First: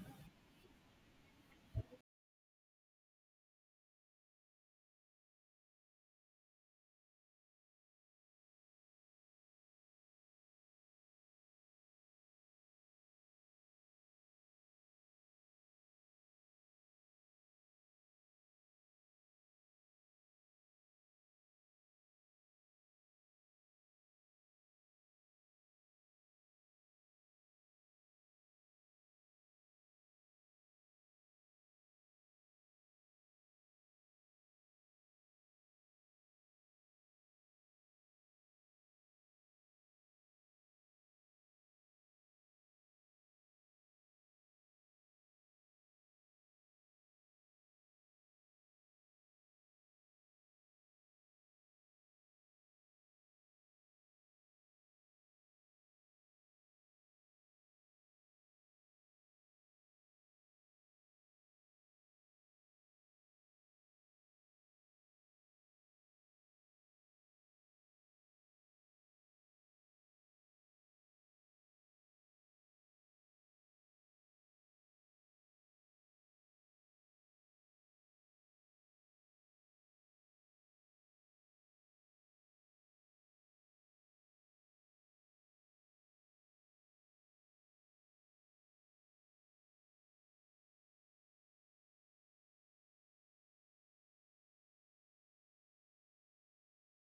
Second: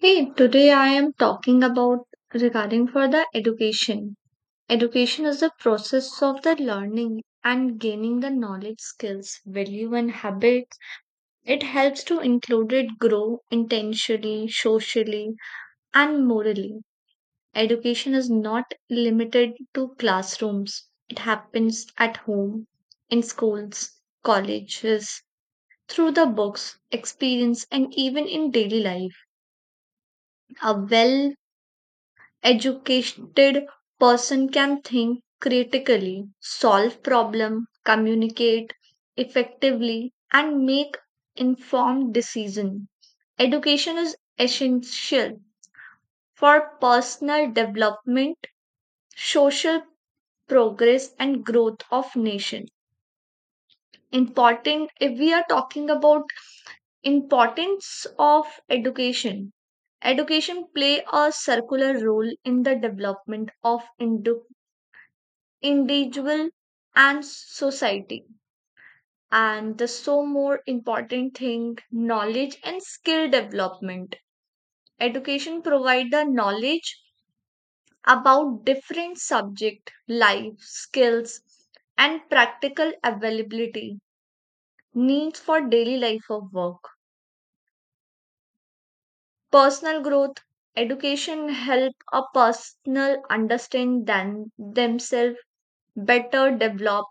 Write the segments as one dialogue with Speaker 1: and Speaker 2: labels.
Speaker 1: Hey, today I am talking about regarding for the education. Education is the process of the learning and gaining the knowledge, skills, value, and habits. It helps to include it grow intentionally, socially, and morally. Education is not limited to classrooms. It happens at home, in schools, colleges, through the books, experience, and even in daily life. A well educated person can think critically, solve problem, communicate effectively and make informed decision. Education is essential for personal development, social progress and growth of nation. Important, if we are talking about importance of education. Education play a circular role in the development of Indo individual and society. And the so more important thing, knowledge and skill development. Education provide the knowledge about different subject, life, skills, and practical availability needs for daily life of work. Personal growth, education help a personal understand than themselves better develop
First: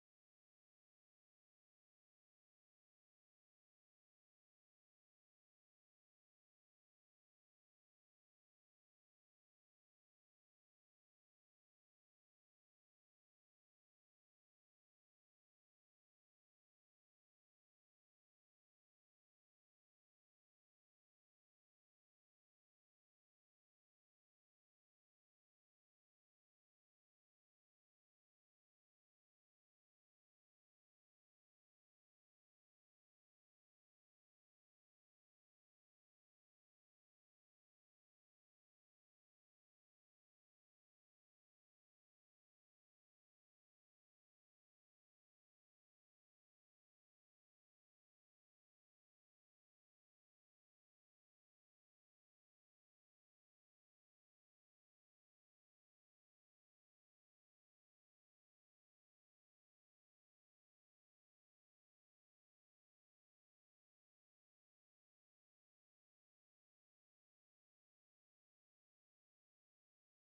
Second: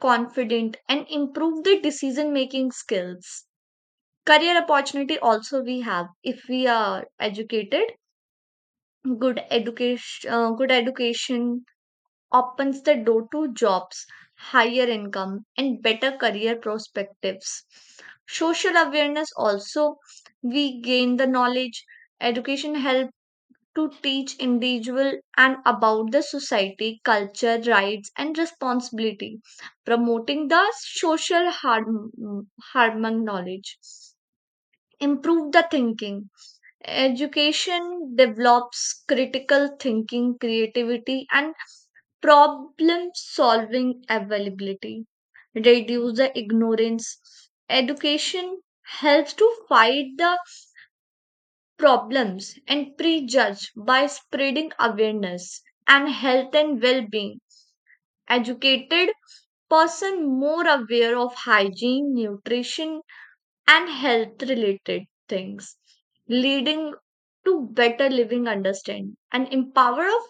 Speaker 1: confident and improve the decision making skills, career opportunity also we have if we are educated. Good education opens the door to jobs, higher income and better career perspectives. Social awareness also, we gain the knowledge. Education help to teach individual and about the society culture rights and responsibility, promoting the social harm harmon knowledge, improve the thinking. Education develops critical thinking, creativity, and problem solving availability, reduce the ignorance. Education helps to fight the problems and prejudge by spreading awareness and health and well being. Educated person more aware of hygiene, nutrition, and health related things, leading to better living understand and empower of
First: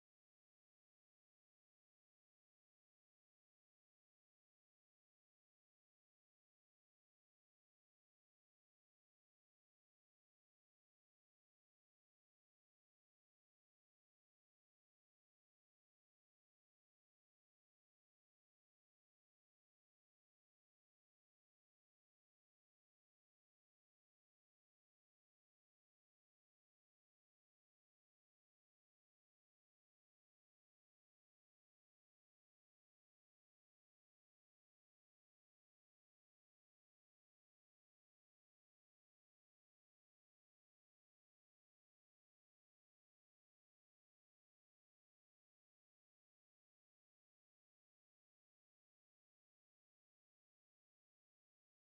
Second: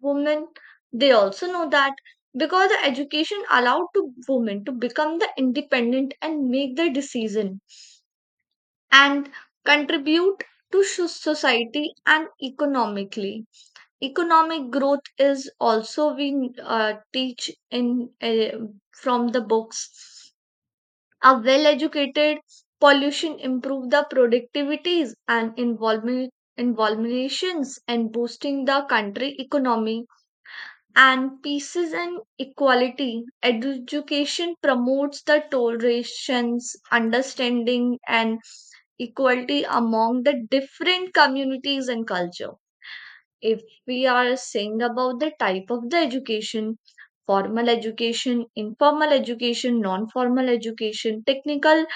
Speaker 1: women. They also know that because the education allowed to women to become the independent and make their decision and contribute to society, and economic growth is also we teach in from the books are well educated, pollution improve the productivities and involvement involvations and boosting the country economy. And pieces and equality, education promotes the tolerations, understanding, and equality among the different communities and culture. If we are saying about the type of the education: formal education, informal education, non formal education, technical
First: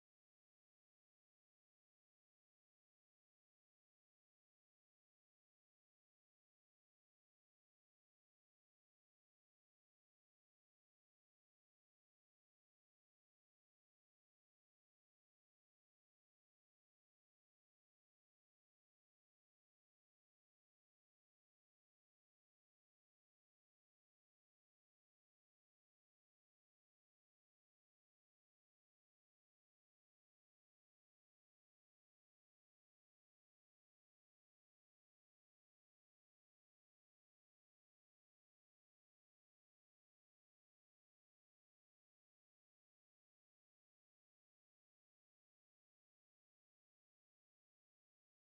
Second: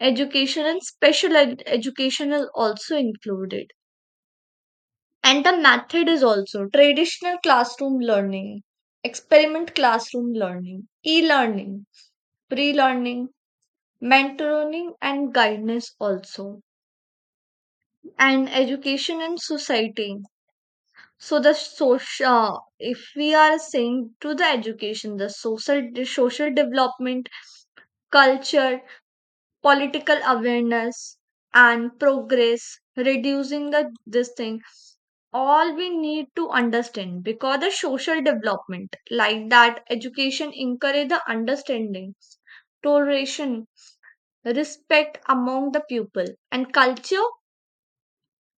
Speaker 1: education, and education is also included. And the method is also traditional classroom learning, experiment classroom learning, e-learning, pre-learning, mentoring and guidance also. And education and society, so the social, if we are saying to the education, the social development, culture, political awareness and progress, reducing the this thing, all we need to understand. Because the social development like that, education encourage the understanding, toleration, respect among the people and culture.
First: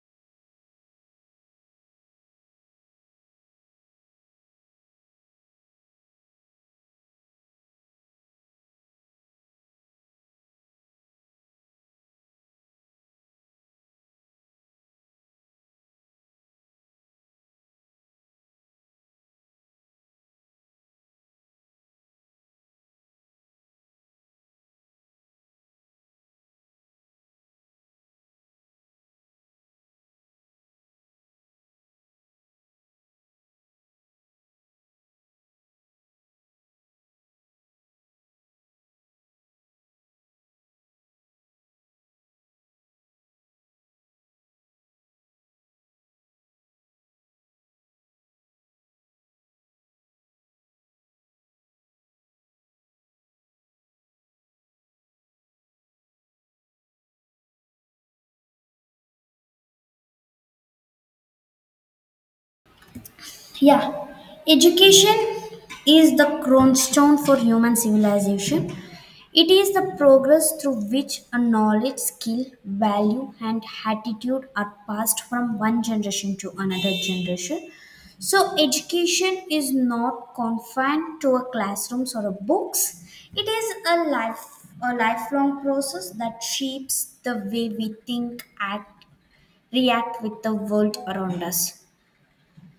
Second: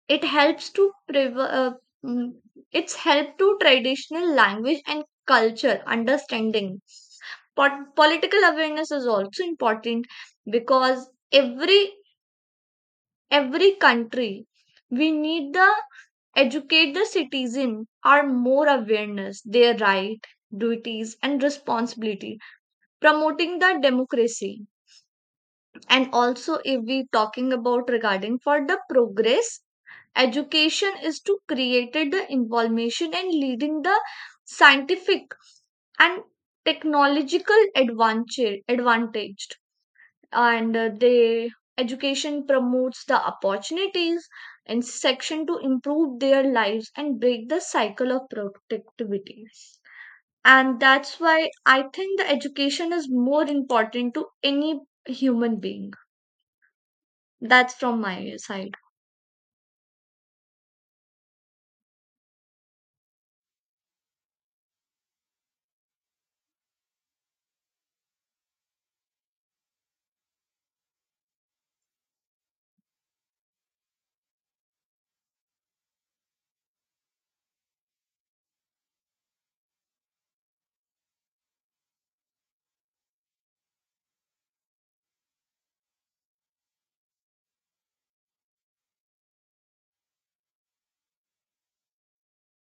Speaker 1: it helps to prev- uh, mm, it's help to traditional language and culture understanding. Political awareness is also important because every country, we need the educate the citizen are more awareness, their right, duties, and responsibility, promoting the democracy. And also, if we talking about regarding for the progress, education is to create the involvement and leading the scientific and technological advantage. And they, education promotes the opportunities and section to improve their lives and break the cycle of productivity. And that's why I think the education is more important to any human being. That's from my side.
Speaker 2: Yeah, education is the cornerstone for human civilization. It is the progress through which a knowledge, skill, value, and attitude are passed from one generation to another generation. So, education is not confined to a classrooms or a books. It is a life, a lifelong process that shapes the way we think, act, react with the world around us.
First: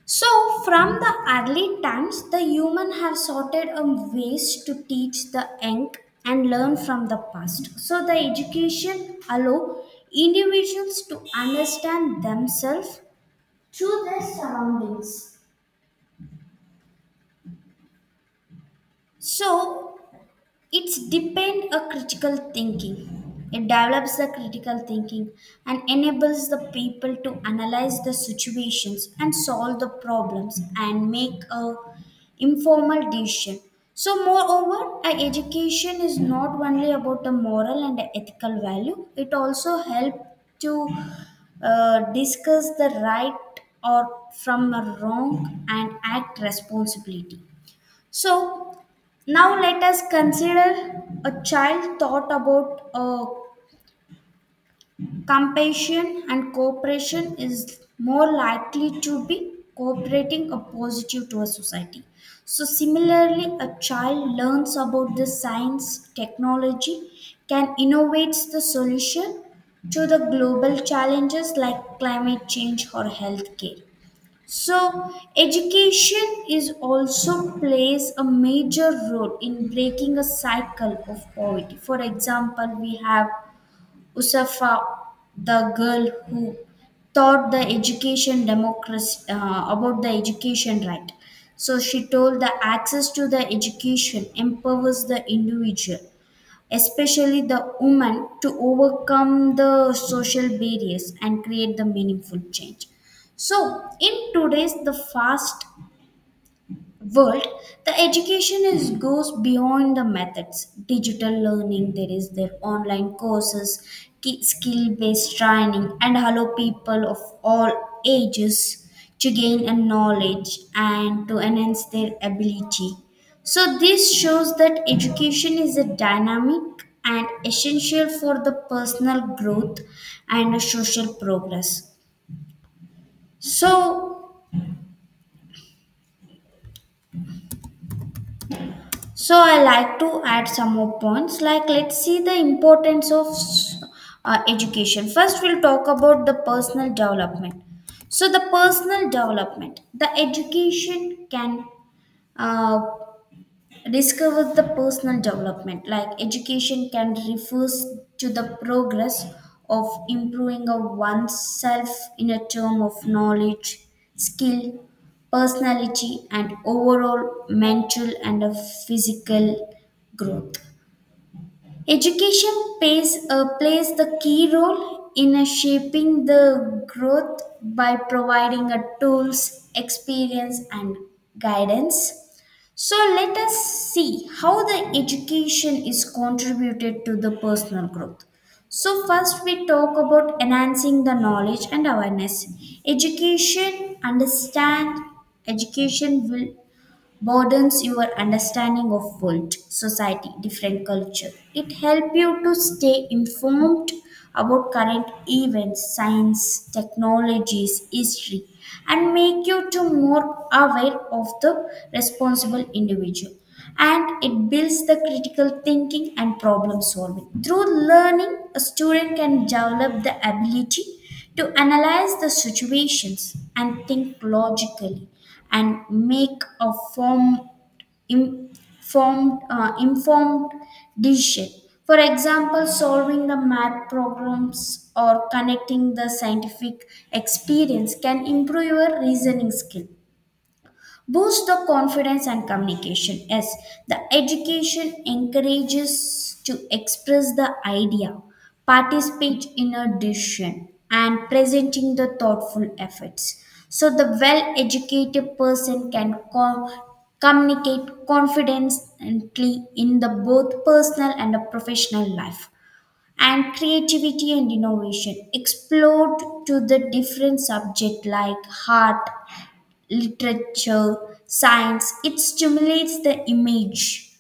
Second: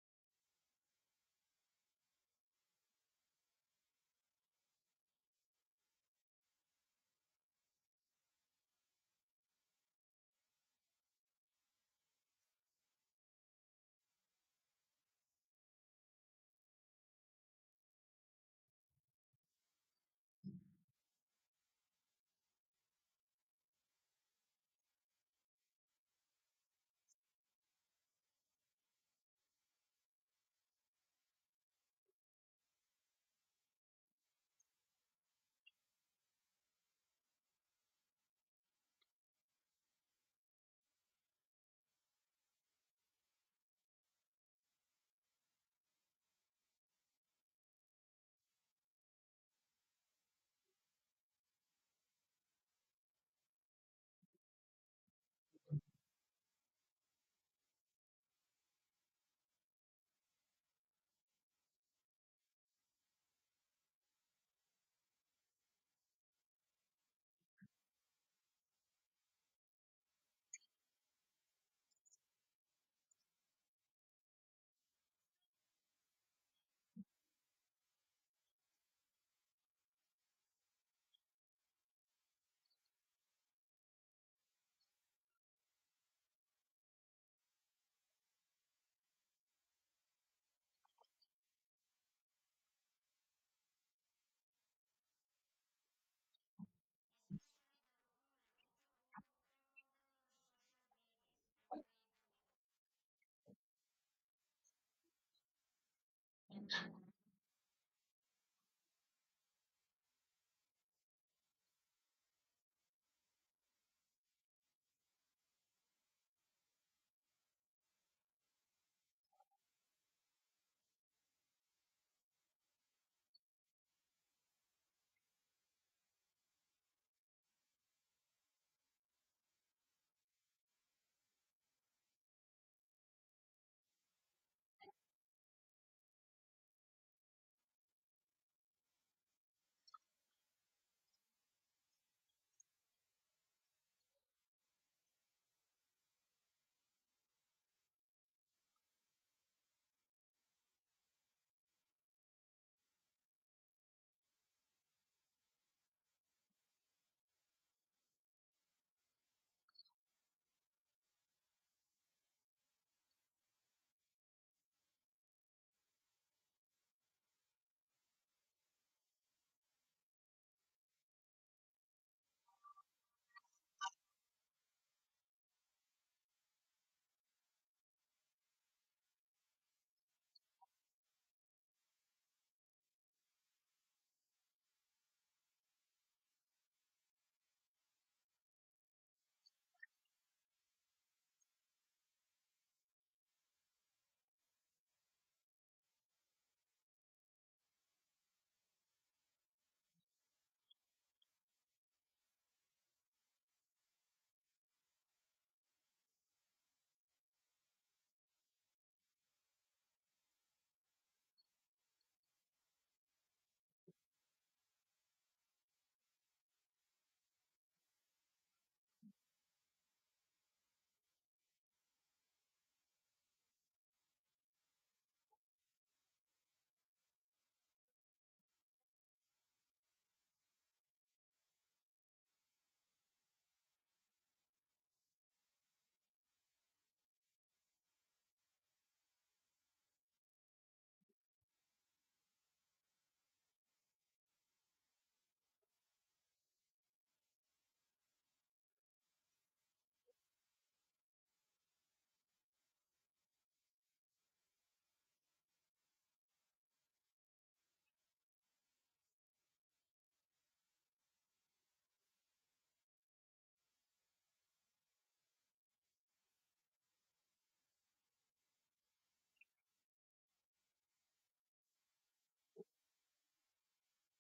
Speaker 2: So, from the early times, the human have sorted a ways to teach the young and learn from the past. So, the education allow individuals to understand themselves through their surroundings. So, it's depend a critical thinking it develops the critical thinking and enables the people to analyze the situations and solve the problems and make a informal decision. So moreover, a education is not only about the moral and the ethical value, it also help to discuss the right or from a wrong and act responsibility. So now let us consider a child thought about compassion and cooperation is more likely to be cooperating or positive to a society. So similarly, a child learns about the science, technology, can innovate the solution to the global challenges like climate change or healthcare. So, education is also plays a major role in breaking a cycle of poverty. For example, we have Usafa, the girl who taught the education democracy about the education right. So she told the access to the education empowers the individual, especially the women, to overcome the social barriers and create the meaningful change. So, in today's the fast world, the education is goes beyond the methods, digital learning, there is their online courses, skill based training, and allow people of all ages to gain a knowledge and to enhance their ability. So this shows that education is a dynamic and essential for the personal growth and a social progress. So, so I like to add some more points. Like, let's see the importance of education. First, we'll talk about the personal development. So the personal development, the education can uh, discover the personal development, like education can refers to the progress of improving of oneself in a term of knowledge, skill, personality, and overall mental and physical growth. Education plays the key role in shaping the growth by providing a tools, experience, and guidance. So let us see how the education is contributed to the personal growth. So first we talk about enhancing the knowledge and awareness. Education understand Education will broadens your understanding of world, society, different culture. It helps you to stay informed about current events, science, technologies, history, and make you to more aware of the responsible individual. And it builds the critical thinking and problem solving. Through learning, a student can develop the ability to analyze the situations and think logically and make a informed decision. For example, solving the math problems or connecting the scientific experience can improve your reasoning skill, boost the confidence and communication. Yes, the education encourages to express the idea, participate in a decision, and presenting the thoughtful efforts. So the well educated person can communicate confidently in the both personal and the professional life. And creativity and innovation explored to the different subject like art, literature, science, it stimulates the image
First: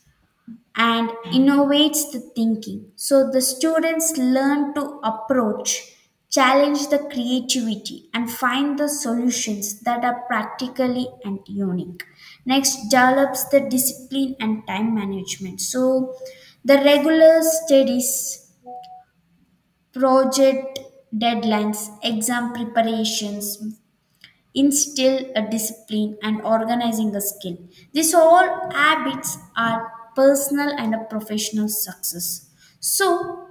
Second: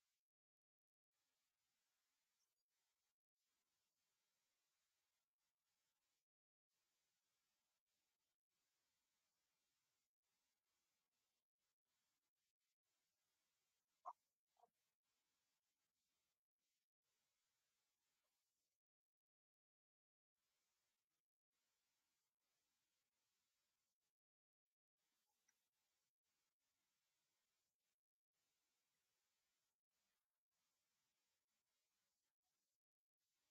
Speaker 2: and innovates the thinking. So the students learn to approach, challenge the creativity, and find the solutions that are practically and unique. Next, develops the discipline and time management. So the regular studies, project deadlines, exam preparations, instill a discipline and organizing a skill. These all habits are personal and a professional success. So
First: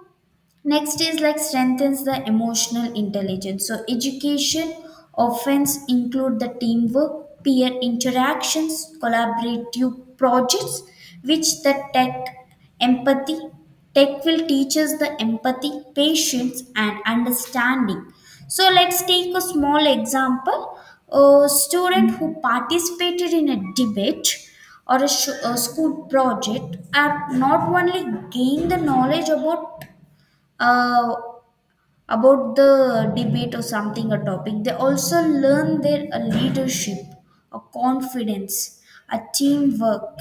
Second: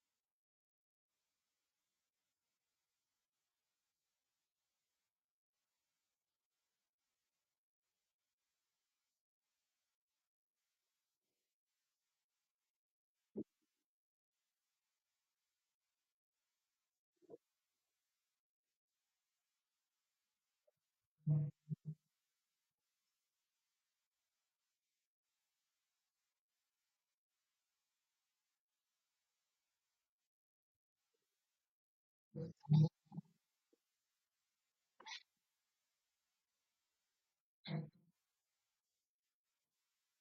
Speaker 2: next is like strengthens the emotional intelligence. So education often include the teamwork, peer interactions, collaborative projects, which the tech empathy tech will teach us the empathy, patience, and understanding. So let's take a small example. A student who participated in a debate or a school project are not only gain the knowledge uh, about the debate or something a topic. They also learn their leadership, a confidence, a teamwork,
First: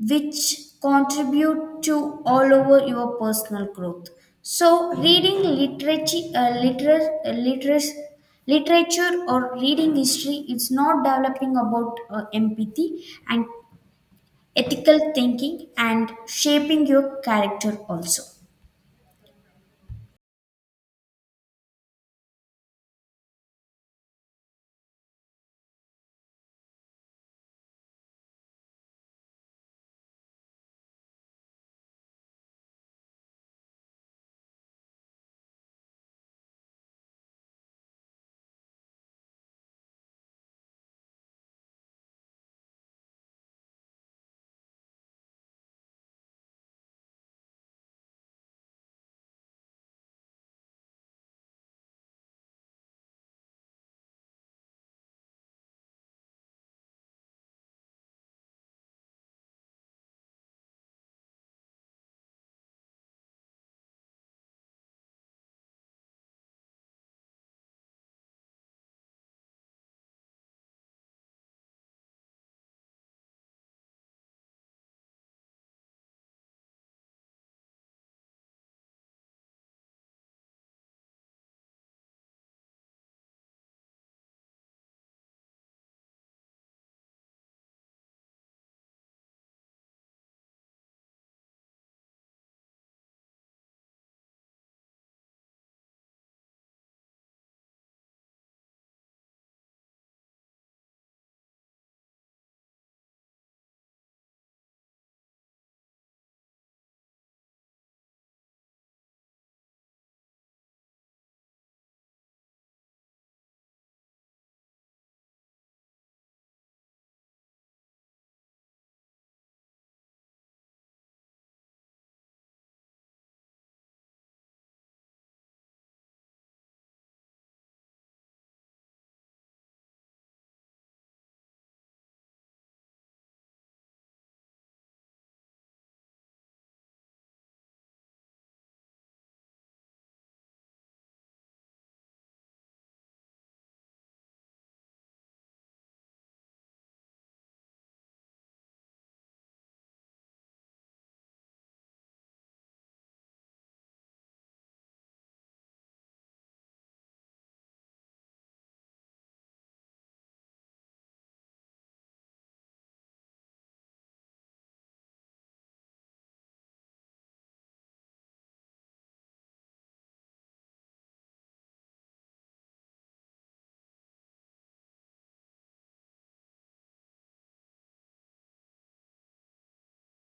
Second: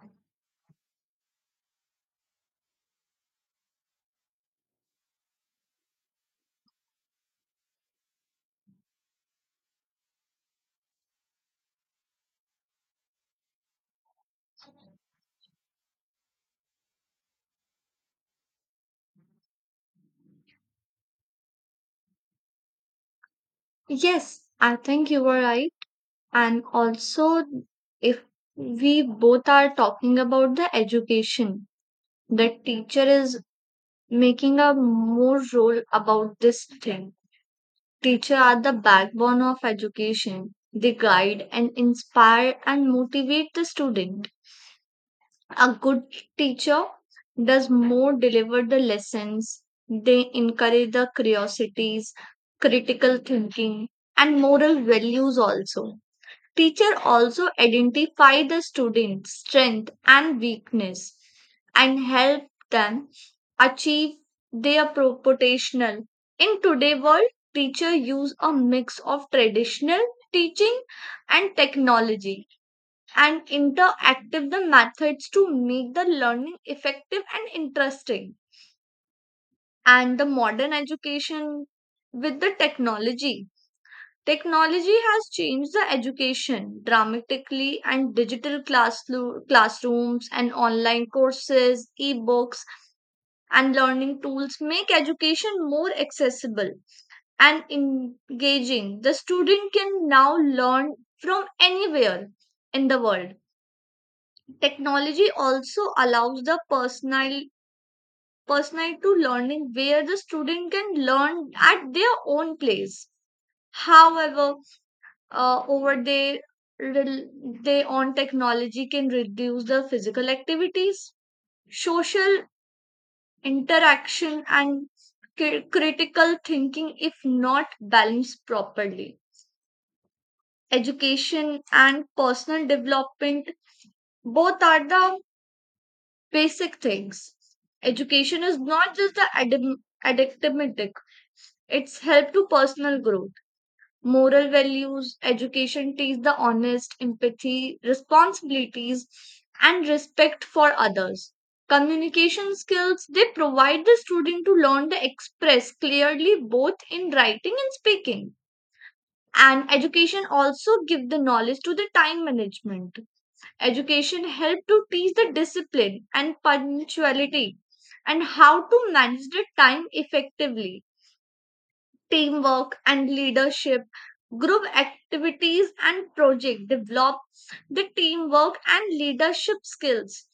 Speaker 2: which contribute to all over your personal growth. So, reading literature, literature, or reading history, it's not developing about empathy and ethical thinking and shaping your character also.
Speaker 1: Yes, I think you were right. And also, if we both are talking about the education, the teacher is making a more role about this thing. Teachers are the backbone of education. They guide and inspire and motivate the student. A good teacher does more deliver the lessons. They encourage the curiosities, critical thinking, and moral values also. Teacher also identify the student's strength and weakness and help them achieve their potential. In today's world, teacher use a mix of traditional teaching and technology and interactive the methods to make the learning effective and interesting. And the modern education with the technology. Technology has changed the education dramatically, and digital classrooms and online courses, e-books, and learning tools make education more accessible and engaging. The student can now learn from anywhere in the world. Technology also allows the personal to learning where the student can learn at their own place. However, over they rel- day on technology can reduce the physical activities, social interaction, and critical thinking if not balanced properly. Education and personal development, both are the basic things. Education is not just the addictive, it's help to personal growth, moral values. Education teach the honest, empathy, responsibilities, and respect for others. Communication skills, they provide the student to learn to express clearly both in writing and speaking. And education also give the knowledge to the time management. Education help to teach the discipline and punctuality and how to manage the time effectively. Teamwork and leadership, group activities and project develop the teamwork and leadership skills.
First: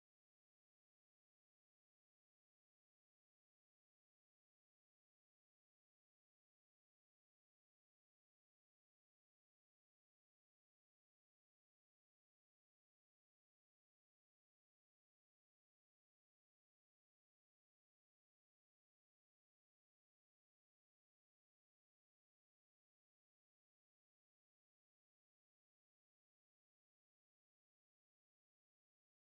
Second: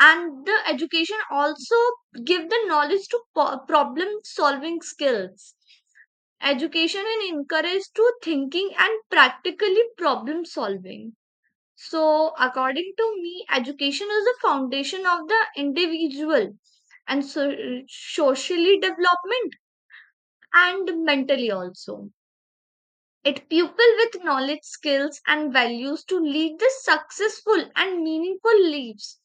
Speaker 1: And the education also give the knowledge to problem solving skills, education and encourage to thinking and practically problem solving. So according to me, education is the foundation of the individual and so socially development and mentally also. It pupil with knowledge, skills, and values to lead the successful and meaningful lives.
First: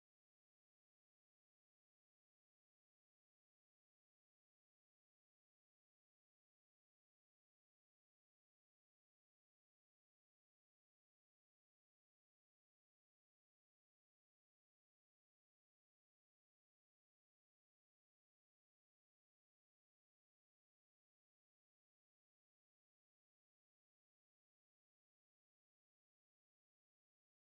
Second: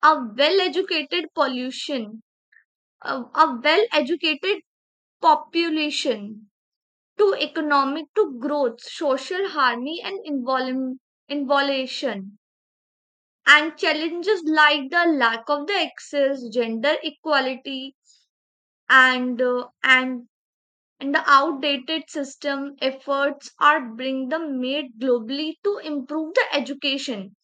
Speaker 1: A well educated pollution, a well educated population to economic to growth, social harmony, and involution. And challenges like the lack of the access, gender equality, and and the outdated system efforts are bring the made globally to improve the education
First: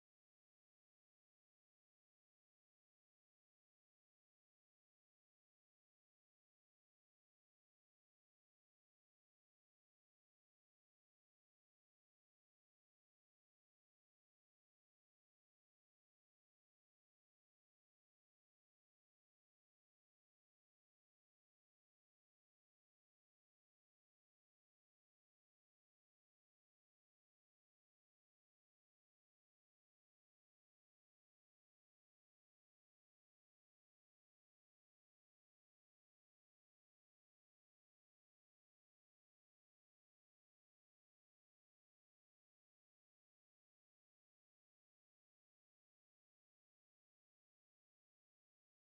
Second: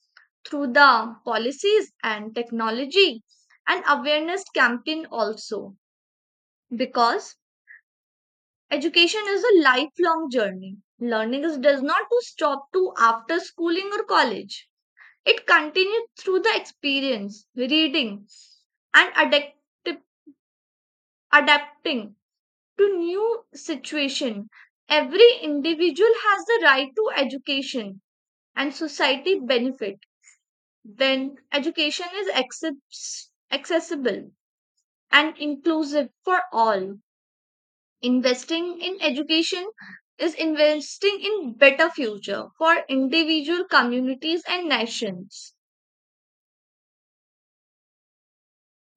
Speaker 1: through the policies and technology and awareness campaign also. Because education is a lifelong journey, learning is, does not to stop to after schooling or college. It continues through the experience, reading, and adapting to new situation. Every individual has the right to education, and society benefit when education is accessible and inclusive for all. Investing in education is investing in better future for individual communities and nations.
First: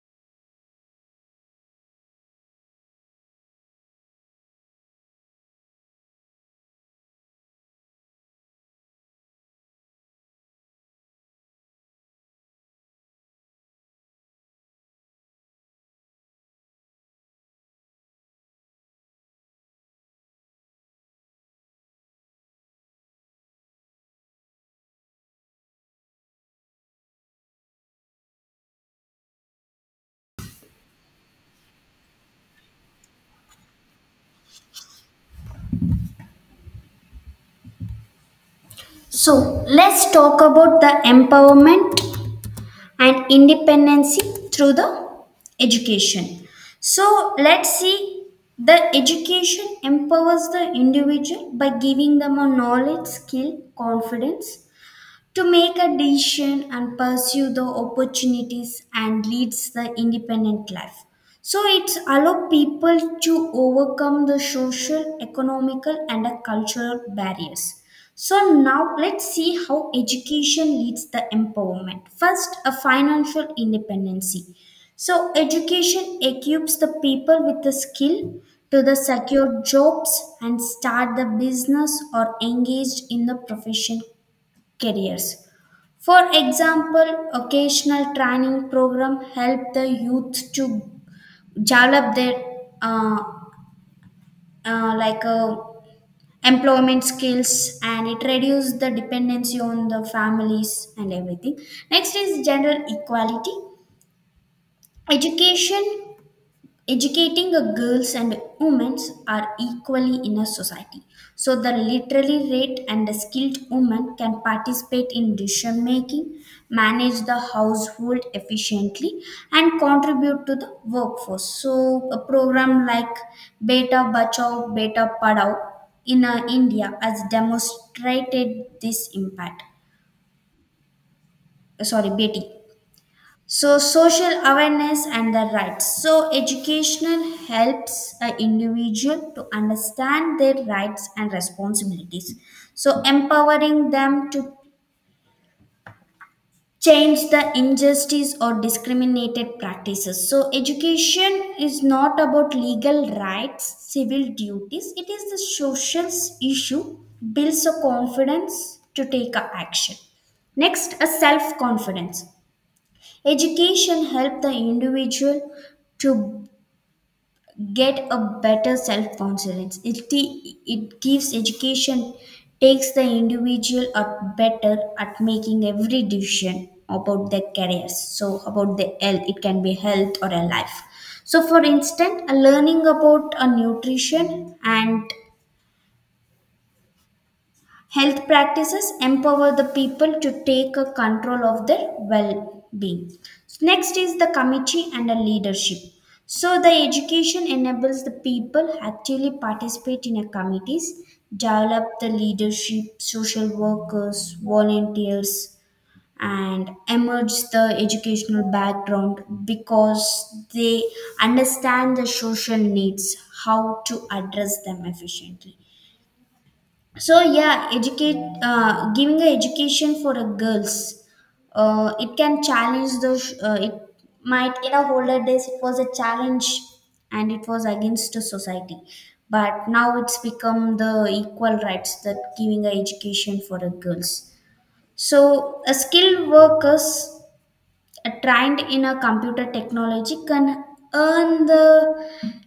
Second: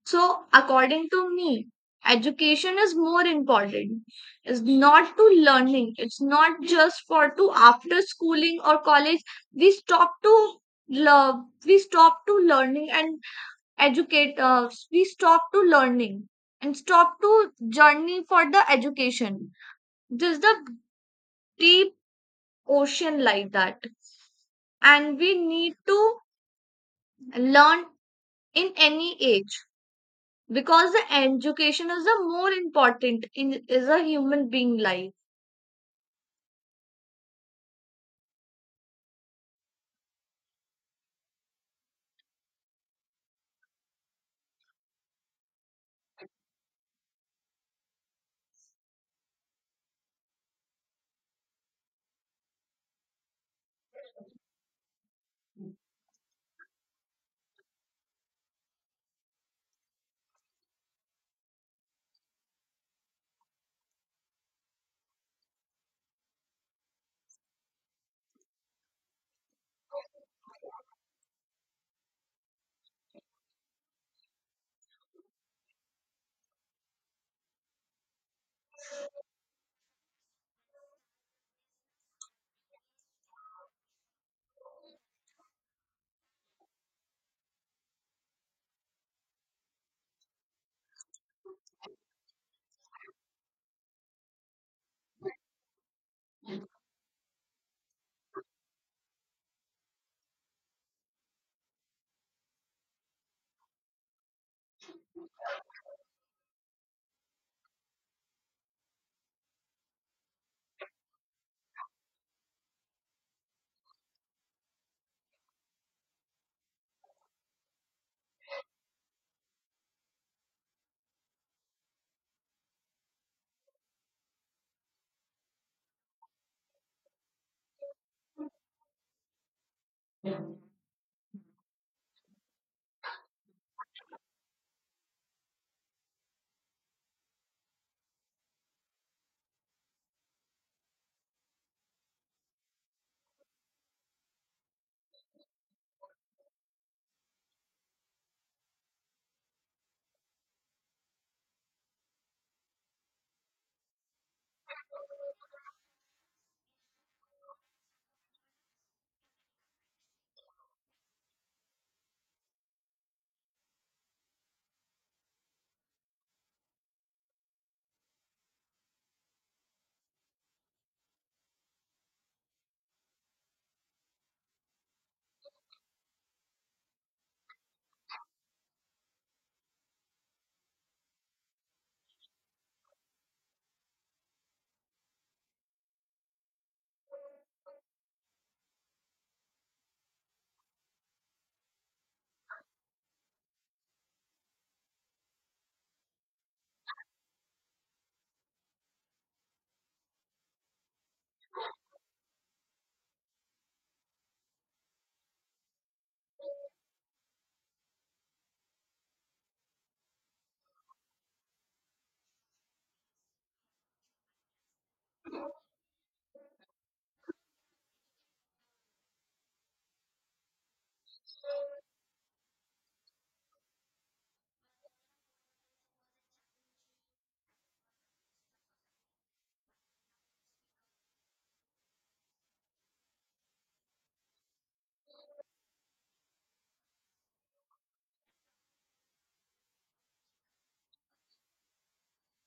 Speaker 1: So, according to me, education is more important. It's not to learning. It's not just for to after schooling or college. We stop to love. We stop to learning and educate. We stop to learning and stop to journey for the education. This is the deep ocean like that, and we need to learn in any age because the education is a more important in is a human being life.
Speaker 2: So let's talk about the empowerment and independency through the education. So let's see, the education empowers the individual by giving them a knowledge, skill, confidence to make a decision and pursue the opportunities and leads the independent life. So it's allow people to overcome the social, economical, and cultural barriers. So now let's see how education leads the empowerment. First, a financial independency. So education equips the people with the skill to the secure jobs and start the business or engaged in the profession careers. For example, occasional training program help the youth to develop their uh, uh, like uh, employment skills, and it reduce the dependency on the families and everything. Next is gender equality. Education Educating a girls and women are equally in a society. So the literally rate and the skilled woman can participate in decision making, manage the household efficiently, and contribute to the workforce. So a program like Beta Bachao, Beta Padhao in India has demonstrated this impact. Sorry, Beti. So, social awareness and their rights. So, educational helps an individual to understand their rights and responsibilities. So, empowering them to change the injustice or discriminated practices. So, education is not about legal rights, civil duties, it is the social issue, builds a confidence to take a action. Next, a self confidence. Education helps the individual to get a better self-confidence. It gives education takes the individual up better at making every decision about their careers. So about the health, it can be health or a life. So for instance, a learning about a nutrition and health practices empower the people to take a control of their well-being. Next is the committee and the leadership. So the education enables the people actively participate in a committees, develop the leadership, social workers, volunteers, and emerge the educational background because they understand the social needs, how to address them efficiently. So yeah, educate giving a education for a girls, it can challenge the it might, in a older days it was a challenge and it was against the society, but now it's become the equal rights that giving a education for the girls. So a skilled workers trained in a computer technology can earn the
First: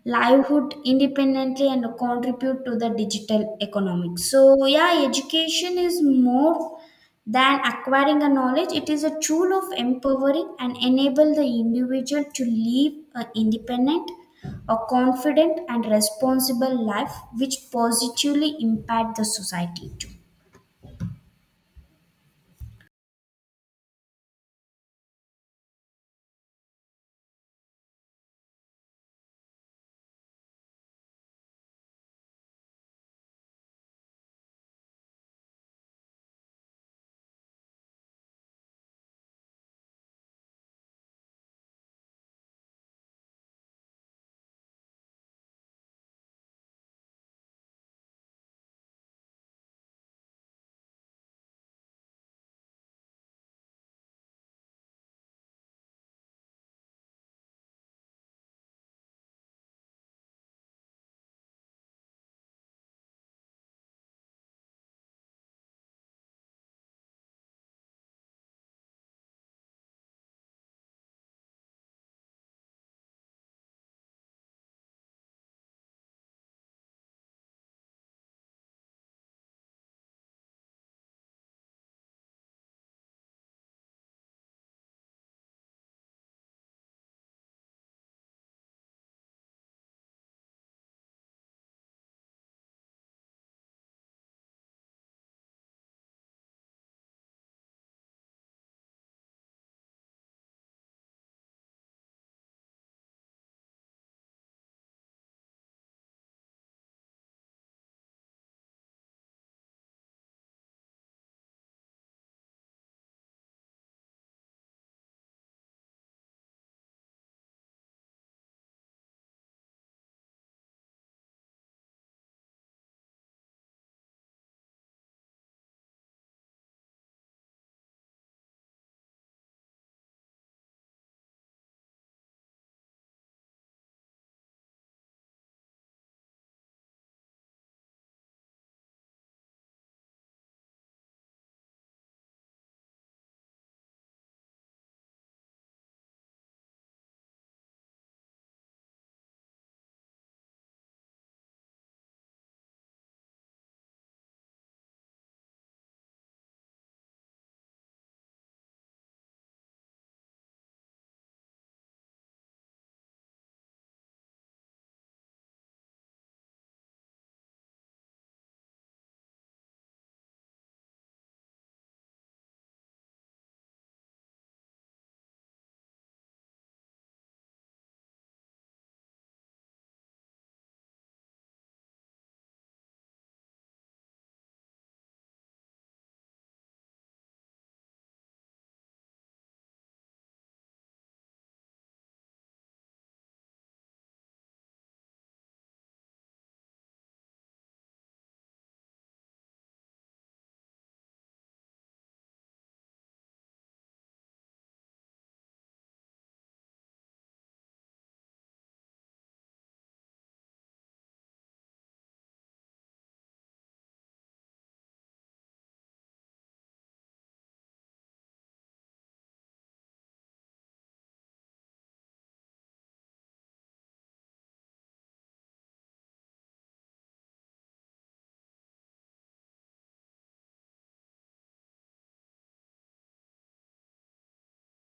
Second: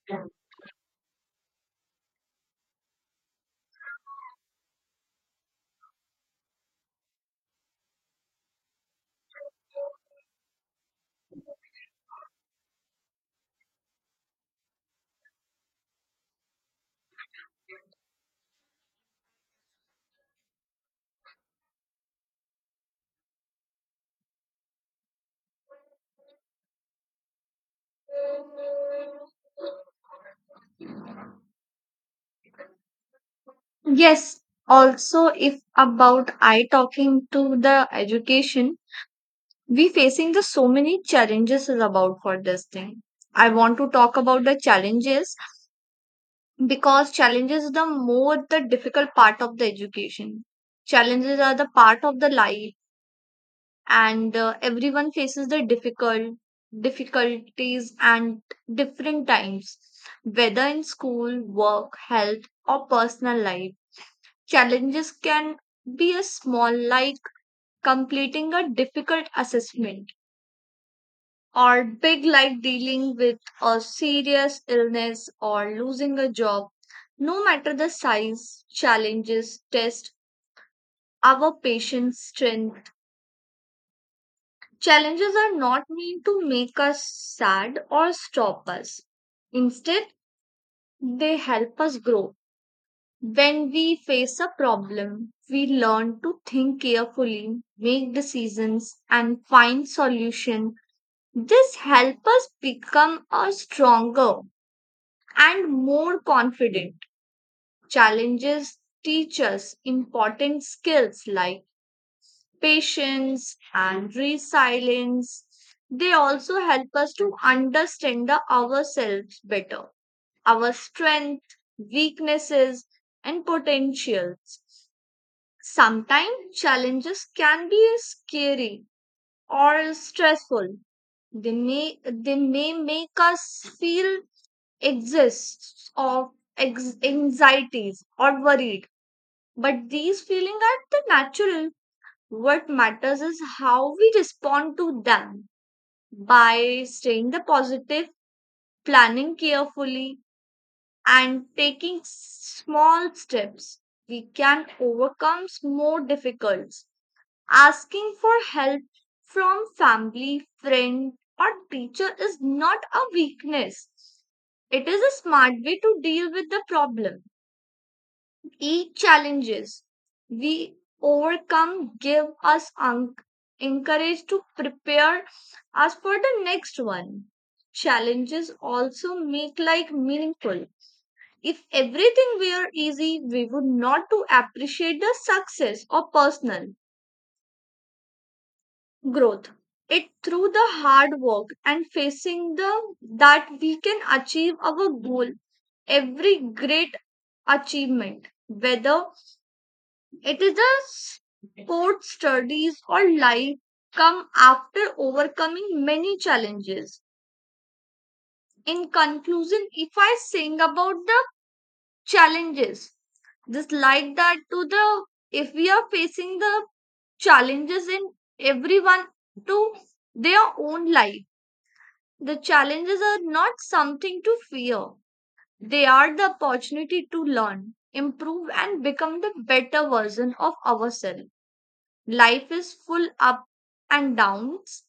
Speaker 2: livelihood independently and contribute to the digital economics. So yeah, education is more than acquiring a knowledge, it is a tool of empowering and enable the individual to live an independent, a confident and responsible life, which positively impact the society too.
Speaker 1: Yes, also if about I talking to the education, we facing the so many challenges is about for this thing. I want to talk about the challenges because challenges the more the difficult part of the education. Challenges are the part of the life, and everyone faces the difficulties and different times, whether in school, work, health, or personal life. Challenges can be as small like completing a difficult assessment, or big like dealing with a serious illness or losing a job. No matter the size, challenges test our patience, strength. Challenges are not meant to make us sad or stop us. Instead, they help us grow. When we face a problem, we learn to think carefully, make decisions, and find solutions. This helps us become a stronger and more confident. Challenges teach us important skills like patience and resilience. They also help us to understand the ourselves better, our strength, weaknesses, and potentials. Sometimes challenges can be scary or stressful. They may make us feel exists of anxieties or worried, but these feelings are the natural. What matters is how we respond to them by staying the positive, planning carefully, and taking small steps. We can overcome more difficulties. Asking for help from family, friend, or teacher is not a weakness. It is a smart way to deal with the problem. Each challenges we overcome give us encourage to prepare us for the next one. Challenges also make life meaningful. If everything were easy, we would not to appreciate the success or personal growth. It through the hard work and facing the that we can achieve our goal. Every great achievement, whether it is a sport, studies, or life, come after overcoming many challenges. In conclusion, if I sing about the challenges, just like that to the if we are facing the challenges in everyone to their own life, the challenges are not something to fear. They are the opportunity to learn, improve, and become the better version of ourselves. Life is full up and downs,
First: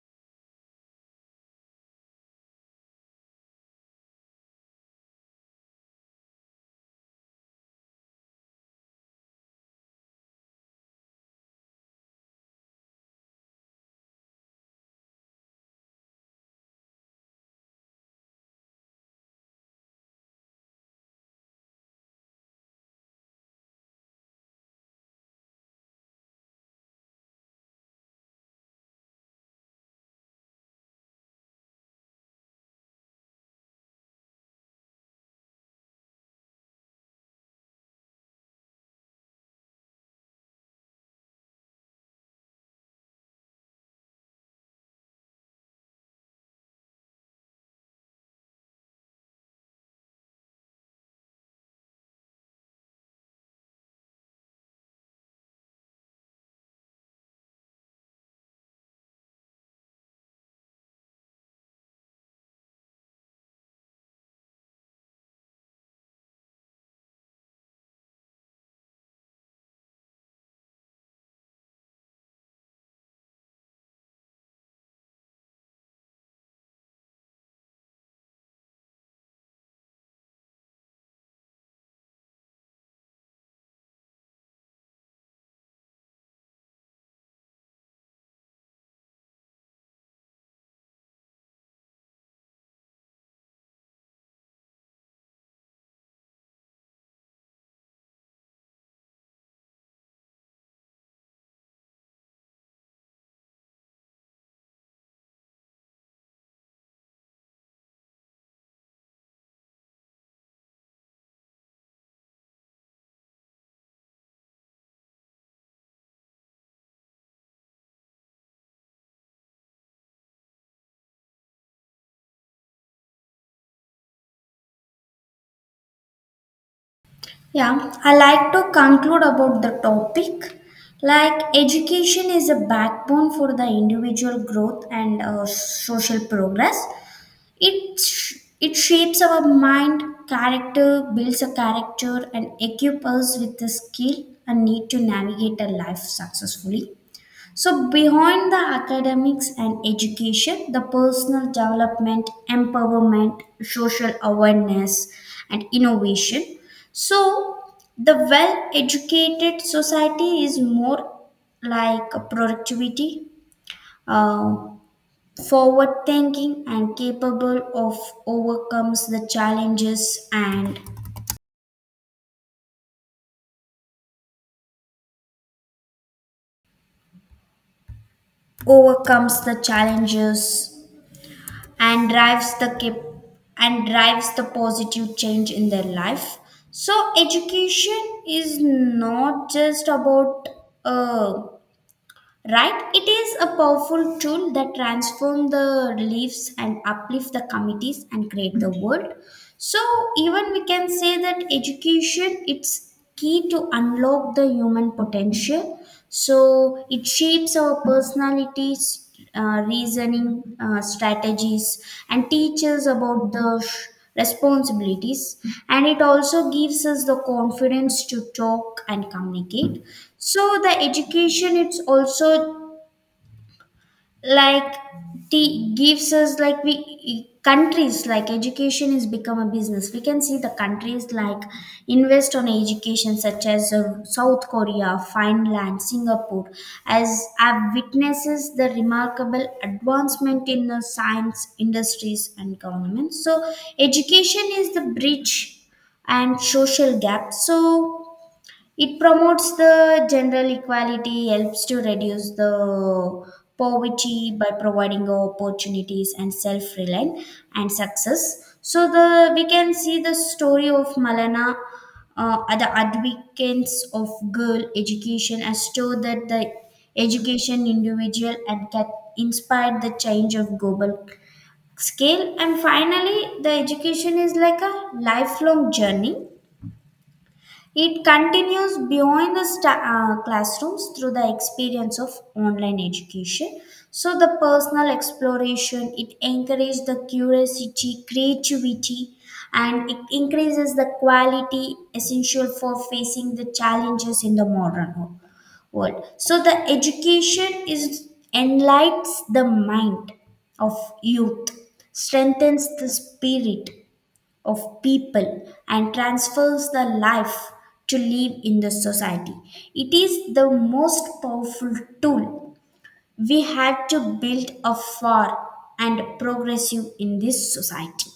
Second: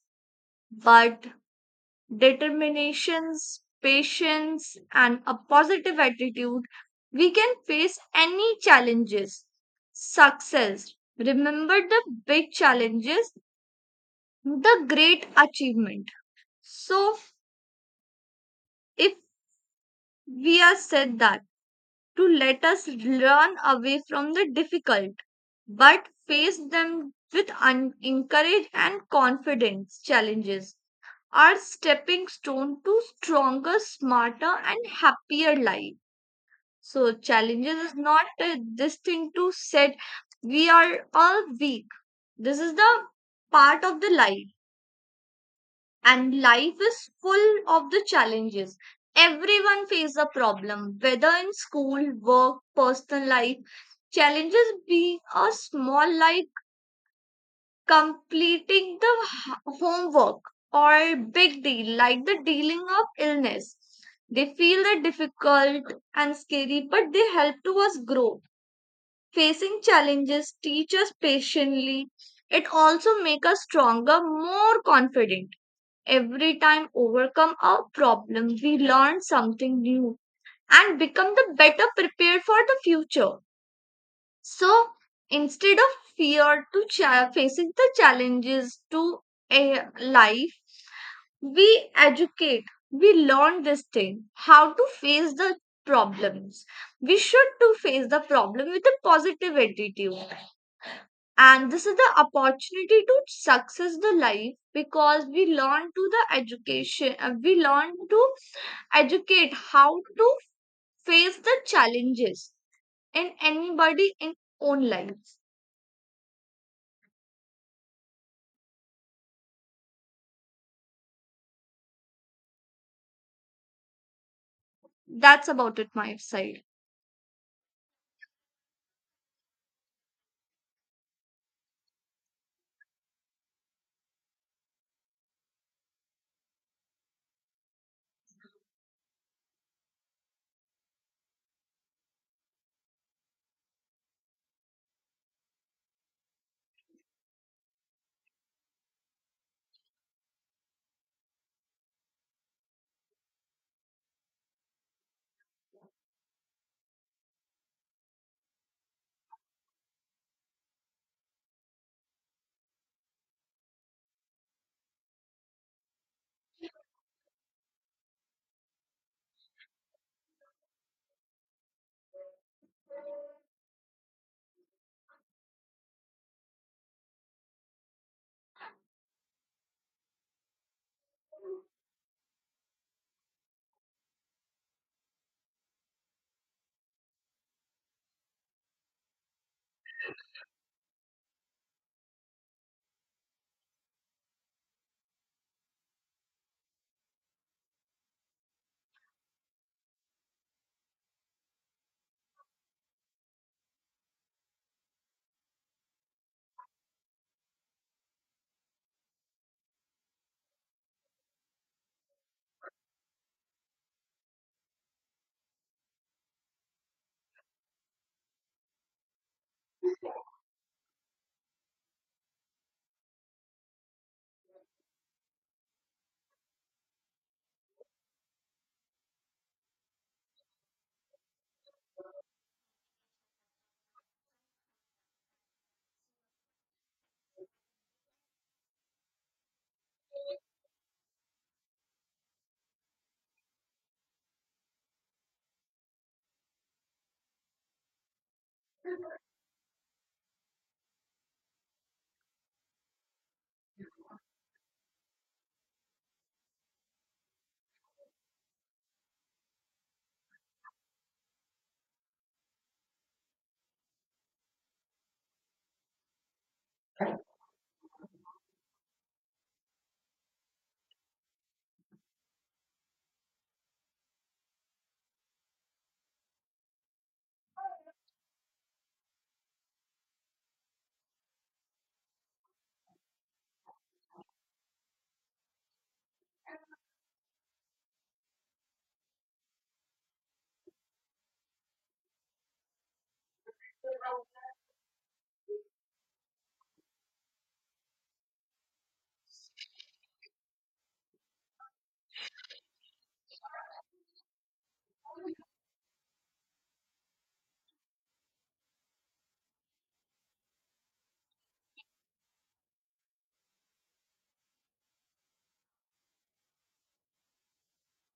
Speaker 1: but determinations, patience, and a positive attitude, we can face any challenges. Success. Remember the big challenges, the great achievement. So, if we are said that to let us run away from the difficult, but face them with encourage and confidence, challenges are stepping stone to stronger, smarter, and happier life. So challenges is not this thing to set we are all weak. This is the part of the life, and life is full of the challenges. Everyone faces a problem, whether in school, work, personal life. Challenges being a small life, completing the homework, or big deal like the dealing of illness. They feel the difficult and scary, but they help to us grow. Facing challenges teach us patiently. It also make us stronger, more confident. Every time overcome a problem, we learn something new and become the better prepared for the future. So instead of fear to facing the challenges to a life, we educate. We learn this thing how to face the problems. We should to face the problem with a positive attitude. And this is the opportunity to success the life because we learn to the education. We learn to educate how to face the challenges in anybody in own life. That's about it, my side.
Speaker 2: Yeah, I like to conclude about the topic. Like, education is a backbone for the individual growth and social progress. It sh- it shapes our mind, character, builds a character, and equips us with the skill and need to navigate a life successfully. So, behind the academics and education, the personal development, empowerment, social awareness, and innovation. So, the well educated society is more like a productivity, uh, forward thinking, and capable of overcomes the challenges and overcomes the challenges and drives the positive change in their life. So education is not just about uh, right, it is a powerful tool that transform the lives and uplift the communities and create the world. So even we can say that education, it's key to unlock the human potential. So it shapes our personalities, reasoning strategies, and teaches about the responsibilities, and it also gives us the confidence to talk and communicate. So the education it's also like t gives us like we countries like education is become a business. We can see the countries like invest on education such as South Korea, Finland, Singapore, as have witnesses the remarkable advancement in the science industries and government. So education is the bridge and social gap. So it promotes the general equality, helps to reduce the poverty by providing opportunities and self-reliance and success. So the we can see the story of Malana, are the advocates of girl education, as to that the education individual and can inspire the change of global scale. And finally, the education is like a lifelong journey. It continues beyond the classrooms through the experience of online education. So, the personal exploration, it encourages the curiosity, creativity, and it increases the quality essential for facing the challenges in the modern world. So, the education is enlightens the mind of youth, strengthens the spirit of people, and transfers the life to live in the society. It is the most powerful tool we had to build a far and progressive in this society.